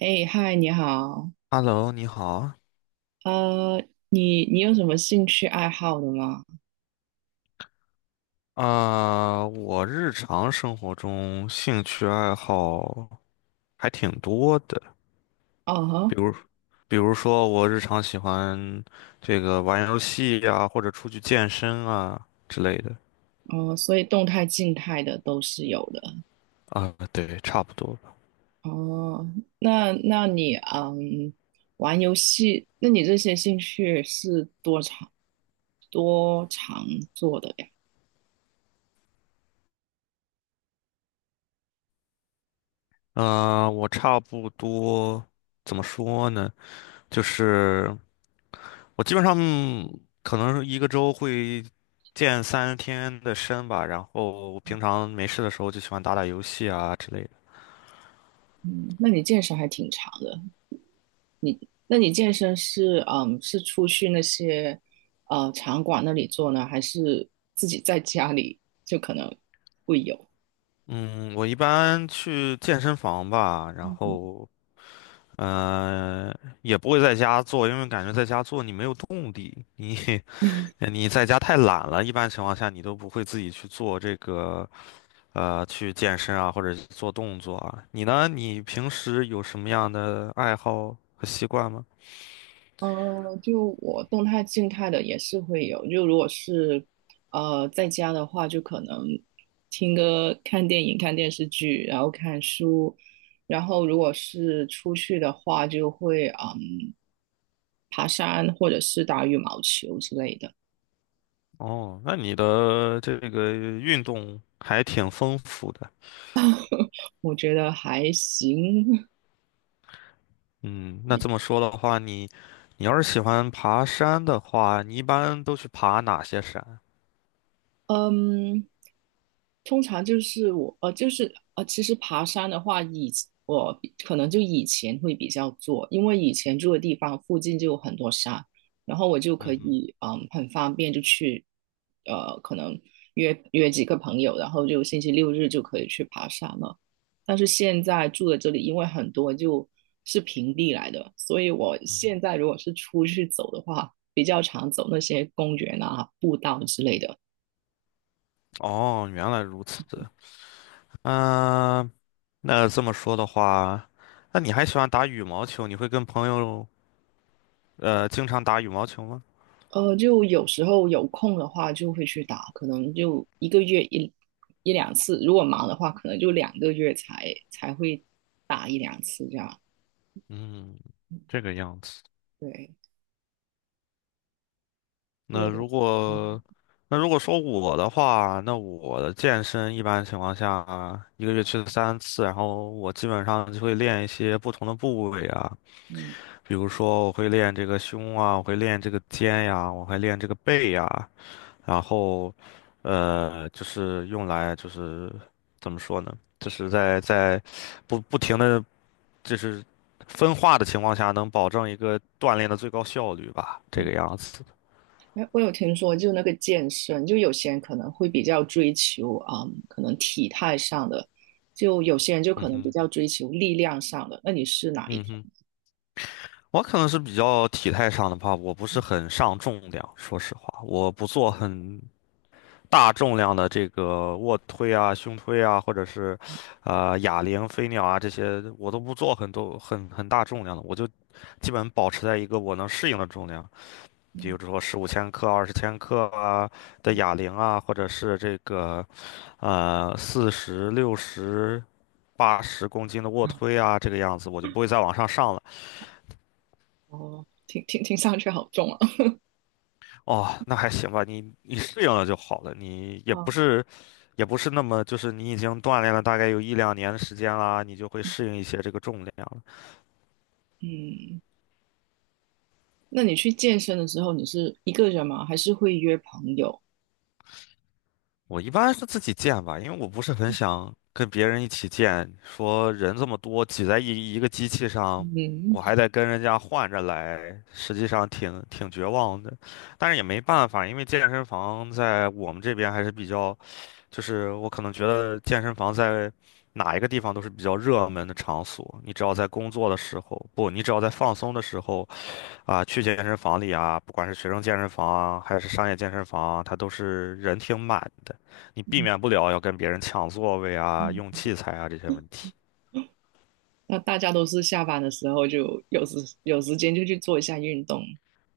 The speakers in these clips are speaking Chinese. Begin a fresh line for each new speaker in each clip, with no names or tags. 哎，嗨，你好，
Hello，你好。
呃，你有什么兴趣爱好的吗？
啊、我日常生活中兴趣爱好还挺多的，
哦
比
哈。
如，比如说我日常喜欢这个玩游戏呀、或者出去健身啊之类的。
哦，所以动态、静态的都是有的。
啊、对，差不多吧。
哦，那那你玩游戏，那你这些兴趣是多长做的呀？
我差不多怎么说呢？就是我基本上可能一个周会健3天的身吧，然后我平常没事的时候就喜欢打打游戏啊之类的。
嗯，那你健身还挺长的。你那你健身是出去那些场馆那里做呢，还是自己在家里就可能会有？
嗯，我一般去健身房吧，然后呃也不会在家做，因为感觉在家做你没有动力，你 你在家太懒了，一般情况下你都不会自己去做这个去健身啊或者做动作啊。你呢？你平时有什么样的爱好和习惯吗？
就我动态、静态的也是会有。就如果是在家的话，就可能听歌、看电影、看电视剧，然后看书。然后如果是出去的话，就会爬山或者是打羽毛球之类的。
哦，那你的这个运动还挺丰富的。
我觉得还行。
嗯，那这么说的话，你要是喜欢爬山的话，你一般都去爬哪些山？
嗯，通常就是其实爬山的话，以我比可能就以前会比较做，因为以前住的地方附近就有很多山，然后我就
嗯
可
哼，
以很方便就去，可能约几个朋友，然后就星期六日就可以去爬山了。但是现在住的这里，因为很多就是平地来的，所以我
嗯哼，
现在如果是出去走的话，比较常走那些公园啊、步道之类的。
哦，原来如此。嗯、那这么说的话，那你还喜欢打羽毛球？你会跟朋友经常打羽毛球吗？
呃，就有时候有空的话就会去打，可能就一个月一两次，如果忙的话，可能就两个月才会打一两次这样。
嗯，这个样子。
对，就
那如
嗯
果那如果说我的话，那我的健身一般情况下一个月去3次，然后我基本上就会练一些不同的部位啊。
嗯，
比如说，我会练这个胸啊，我会练这个肩呀，我会练这个背呀，然后，就是用来就是怎么说呢？就是在不停的就是分化的情况下，能保证一个锻炼的最高效率吧，这个样子。
哎，我有听说，就那个健身，就有些人可能会比较追求啊、可能体态上的，就有些人就
嗯
可能比
哼，
较追求力量上的。那你是哪一
嗯
种？
哼，我可能是比较体态上的吧，我不是很上重量，说实话，我不做很大重量的这个卧推啊、胸推啊，或者是，哑铃、飞鸟啊这些，我都不做很多很大重量的，我就基本保持在一个我能适应的重量，比
嗯。
如说15千克、20千克啊的哑铃啊，或者是这个40、60、80公斤的卧推啊，这个样子，我就不会再往上上了。
哦，听上去好重啊。
哦，那还行吧，你适应了就好了，你 也不
啊，
是，那么，就是你已经锻炼了大概有一两年的时间啦，你就会适应一些这个重量了。
嗯。那你去健身的时候，你是一个人吗？还是会约朋友？
我一般是自己健吧，因为我不是很想跟别人一起健，说人这么多挤在一个机器上，
嗯，
我还得跟人家换着来，实际上挺绝望的。但是也没办法，因为健身房在我们这边还是比较。就是我可能觉得健身房在哪一个地方都是比较热门的场所。你只要在工作的时候，不，你只要在放松的时候啊，去健身房里啊，不管是学生健身房啊，还是商业健身房啊，它都是人挺满的。你避免不了要跟别人抢座位啊、用器材啊这些问题。
那大家都是下班的时候就有时间就去做一下运动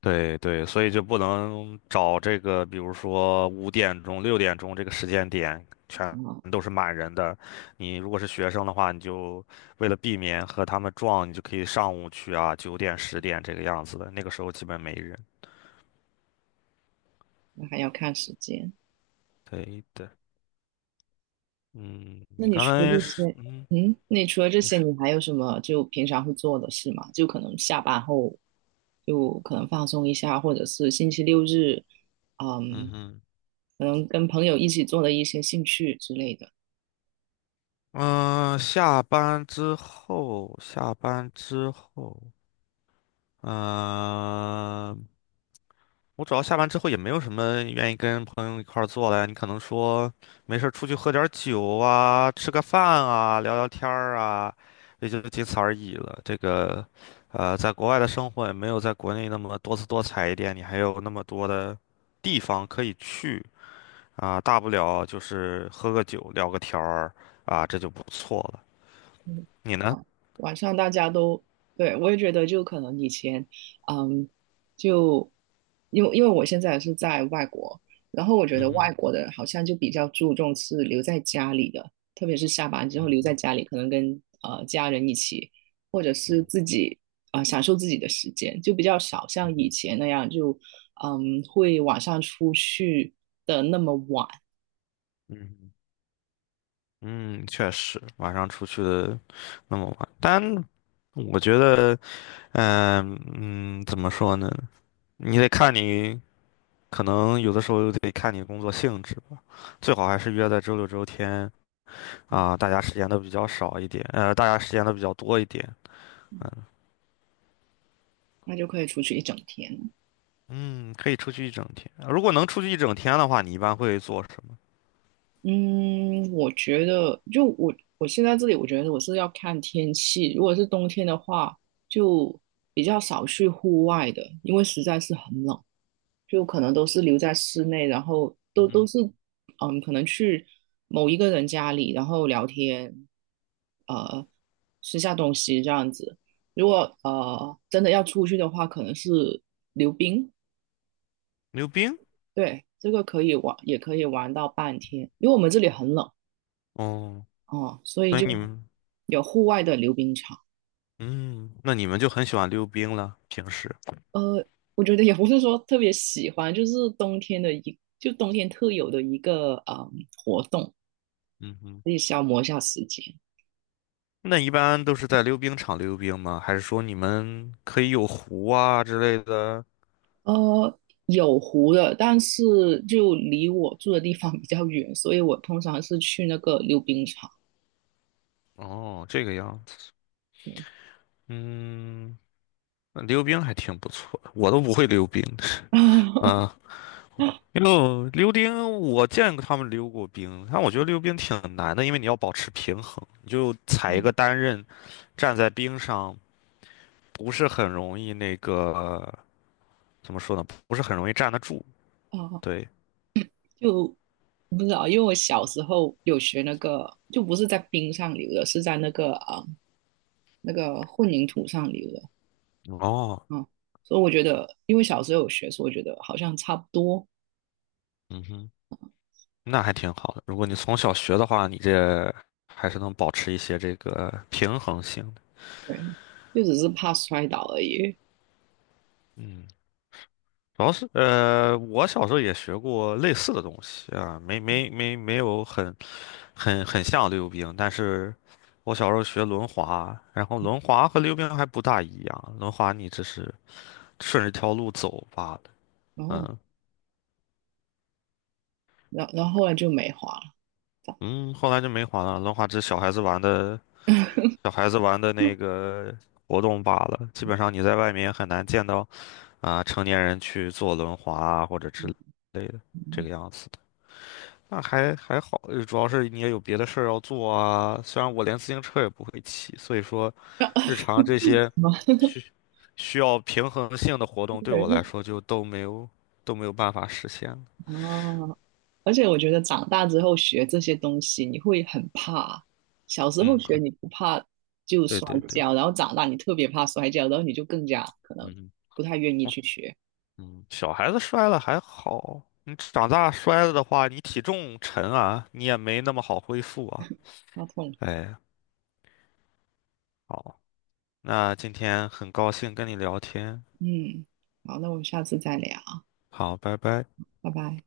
对对，所以就不能找这个，比如说5点钟、6点钟这个时间点，全
啊，
都是满人的。你如果是学生的话，你就为了避免和他们撞，你就可以上午去啊，9点、10点这个样子的。那个时候基本没人。
那还要看时间。
对的，嗯，
那
你
你
刚
除了
才
这
是，
些，
嗯，你是，
你还有什么就平常会做的事吗？就可能下班后就可能放松一下，或者是星期六日，
嗯
嗯，
哼，
可能跟朋友一起做的一些兴趣之类的。
嗯、下班之后，嗯、我主要下班之后也没有什么愿意跟朋友一块儿做的呀，你可能说没事儿出去喝点儿酒啊，吃个饭啊，聊聊天儿啊，也就仅此而已了。这个，在国外的生活也没有在国内那么多姿多彩一点，你还有那么多的地方可以去啊，大不了就是喝个酒，聊个天儿啊，这就不错了。你呢？
晚上大家都，对，我也觉得就可能以前，嗯，就因为我现在也是在外国，然后我觉
嗯
得
哼，
外国的好像就比较注重是留在家里的，特别是下班之后
嗯
留在
哼，
家里，可能跟家人一起，或者
嗯
是
哼，
自己啊、享受自己的时间，就比较少
嗯
像以
哼，
前那样就会晚上出去的那么晚，
嗯哼。嗯，确实，晚上出去的那么晚，但我觉得，嗯嗯，怎么说呢？你得看你，可能有的时候又得看你工作性质吧。最好还是约在周六周天啊，大家时间都比较少一点，大家时间都比较多一点。嗯，
那就可以出去一整天。
嗯可以出去一整天。如果能出去一整天的话，你一般会做什么？
嗯，我觉得就我现在这里，我觉得我是要看天气。如果是冬天的话，就比较少去户外的，因为实在是很冷，就可能都是留在室内，然后
嗯
都
哼，
是嗯，可能去某一个人家里，然后聊天，呃，吃下东西这样子。如果真的要出去的话，可能是溜冰，
溜冰？
对，这个可以玩，也可以玩到半天，因为我们这里很冷。
哦，
哦，所以
所以
就
你们，
有户外的溜冰场。
嗯，那你们就很喜欢溜冰了，平时。
呃，我觉得也不是说特别喜欢，就是冬天特有的一个活动，
嗯哼。
可以消磨一下时间。
那一般都是在溜冰场溜冰吗？还是说你们可以有湖啊之类的？
呃，有湖的，但是就离我住的地方比较远，所以我通常是去那个溜冰场。
哦，这个样子，
对。
嗯，那溜冰还挺不错的，我都不会溜冰 啊。溜冰，我见过他们溜过冰，但我觉得溜冰挺难的，因为你要保持平衡，你就踩一个
嗯
单刃，站在冰上不是很容易那个，怎么说呢？不是很容易站得住。
啊，
对，
就不知道，因为我小时候有学那个，就不是在冰上溜的，是在那个那个混凝土上溜的。
哦，
嗯，所以我觉得，因为小时候有学，所以我觉得好像差不多，
嗯哼。那还挺好的。如果你从小学的话，你这还是能保持一些这个平衡性的。
对，就只是怕摔倒而已。
嗯，主要是我小时候也学过类似的东西啊，没有很像溜冰，但是我小时候学轮滑，然后轮滑和溜冰还不大一样，轮滑你只是顺着一条路走罢了。
然后，
嗯
然后后来就没滑了，这
嗯，后来就没滑了，轮滑只是小孩子玩的那个活动罢了，基本上你在外面也很难见到。啊，成年人去坐轮滑啊或者之类的，这个样子的。那还好，主要是你也有别的事儿要做啊。虽然我连自行车也不会骑，所以说
样。
日常这些 需需要平衡性的活动对我来
对，
说就都没有办法实现了。
啊，而且我觉得长大之后学这些东西，你会很怕。小时候
嗯，
学
哼
你不怕就
对
摔
对对，
跤，然后长大你特别怕摔跤，然后你就更加可能
嗯，
不太愿意
哦，
去学，
嗯，小孩子摔了还好，你长大摔了的话，你体重沉啊，你也没那么好恢复啊。
怕痛。
哎，好。那今天很高兴跟你聊天，
嗯，好，那我们下次再聊，
好，拜拜。
拜拜。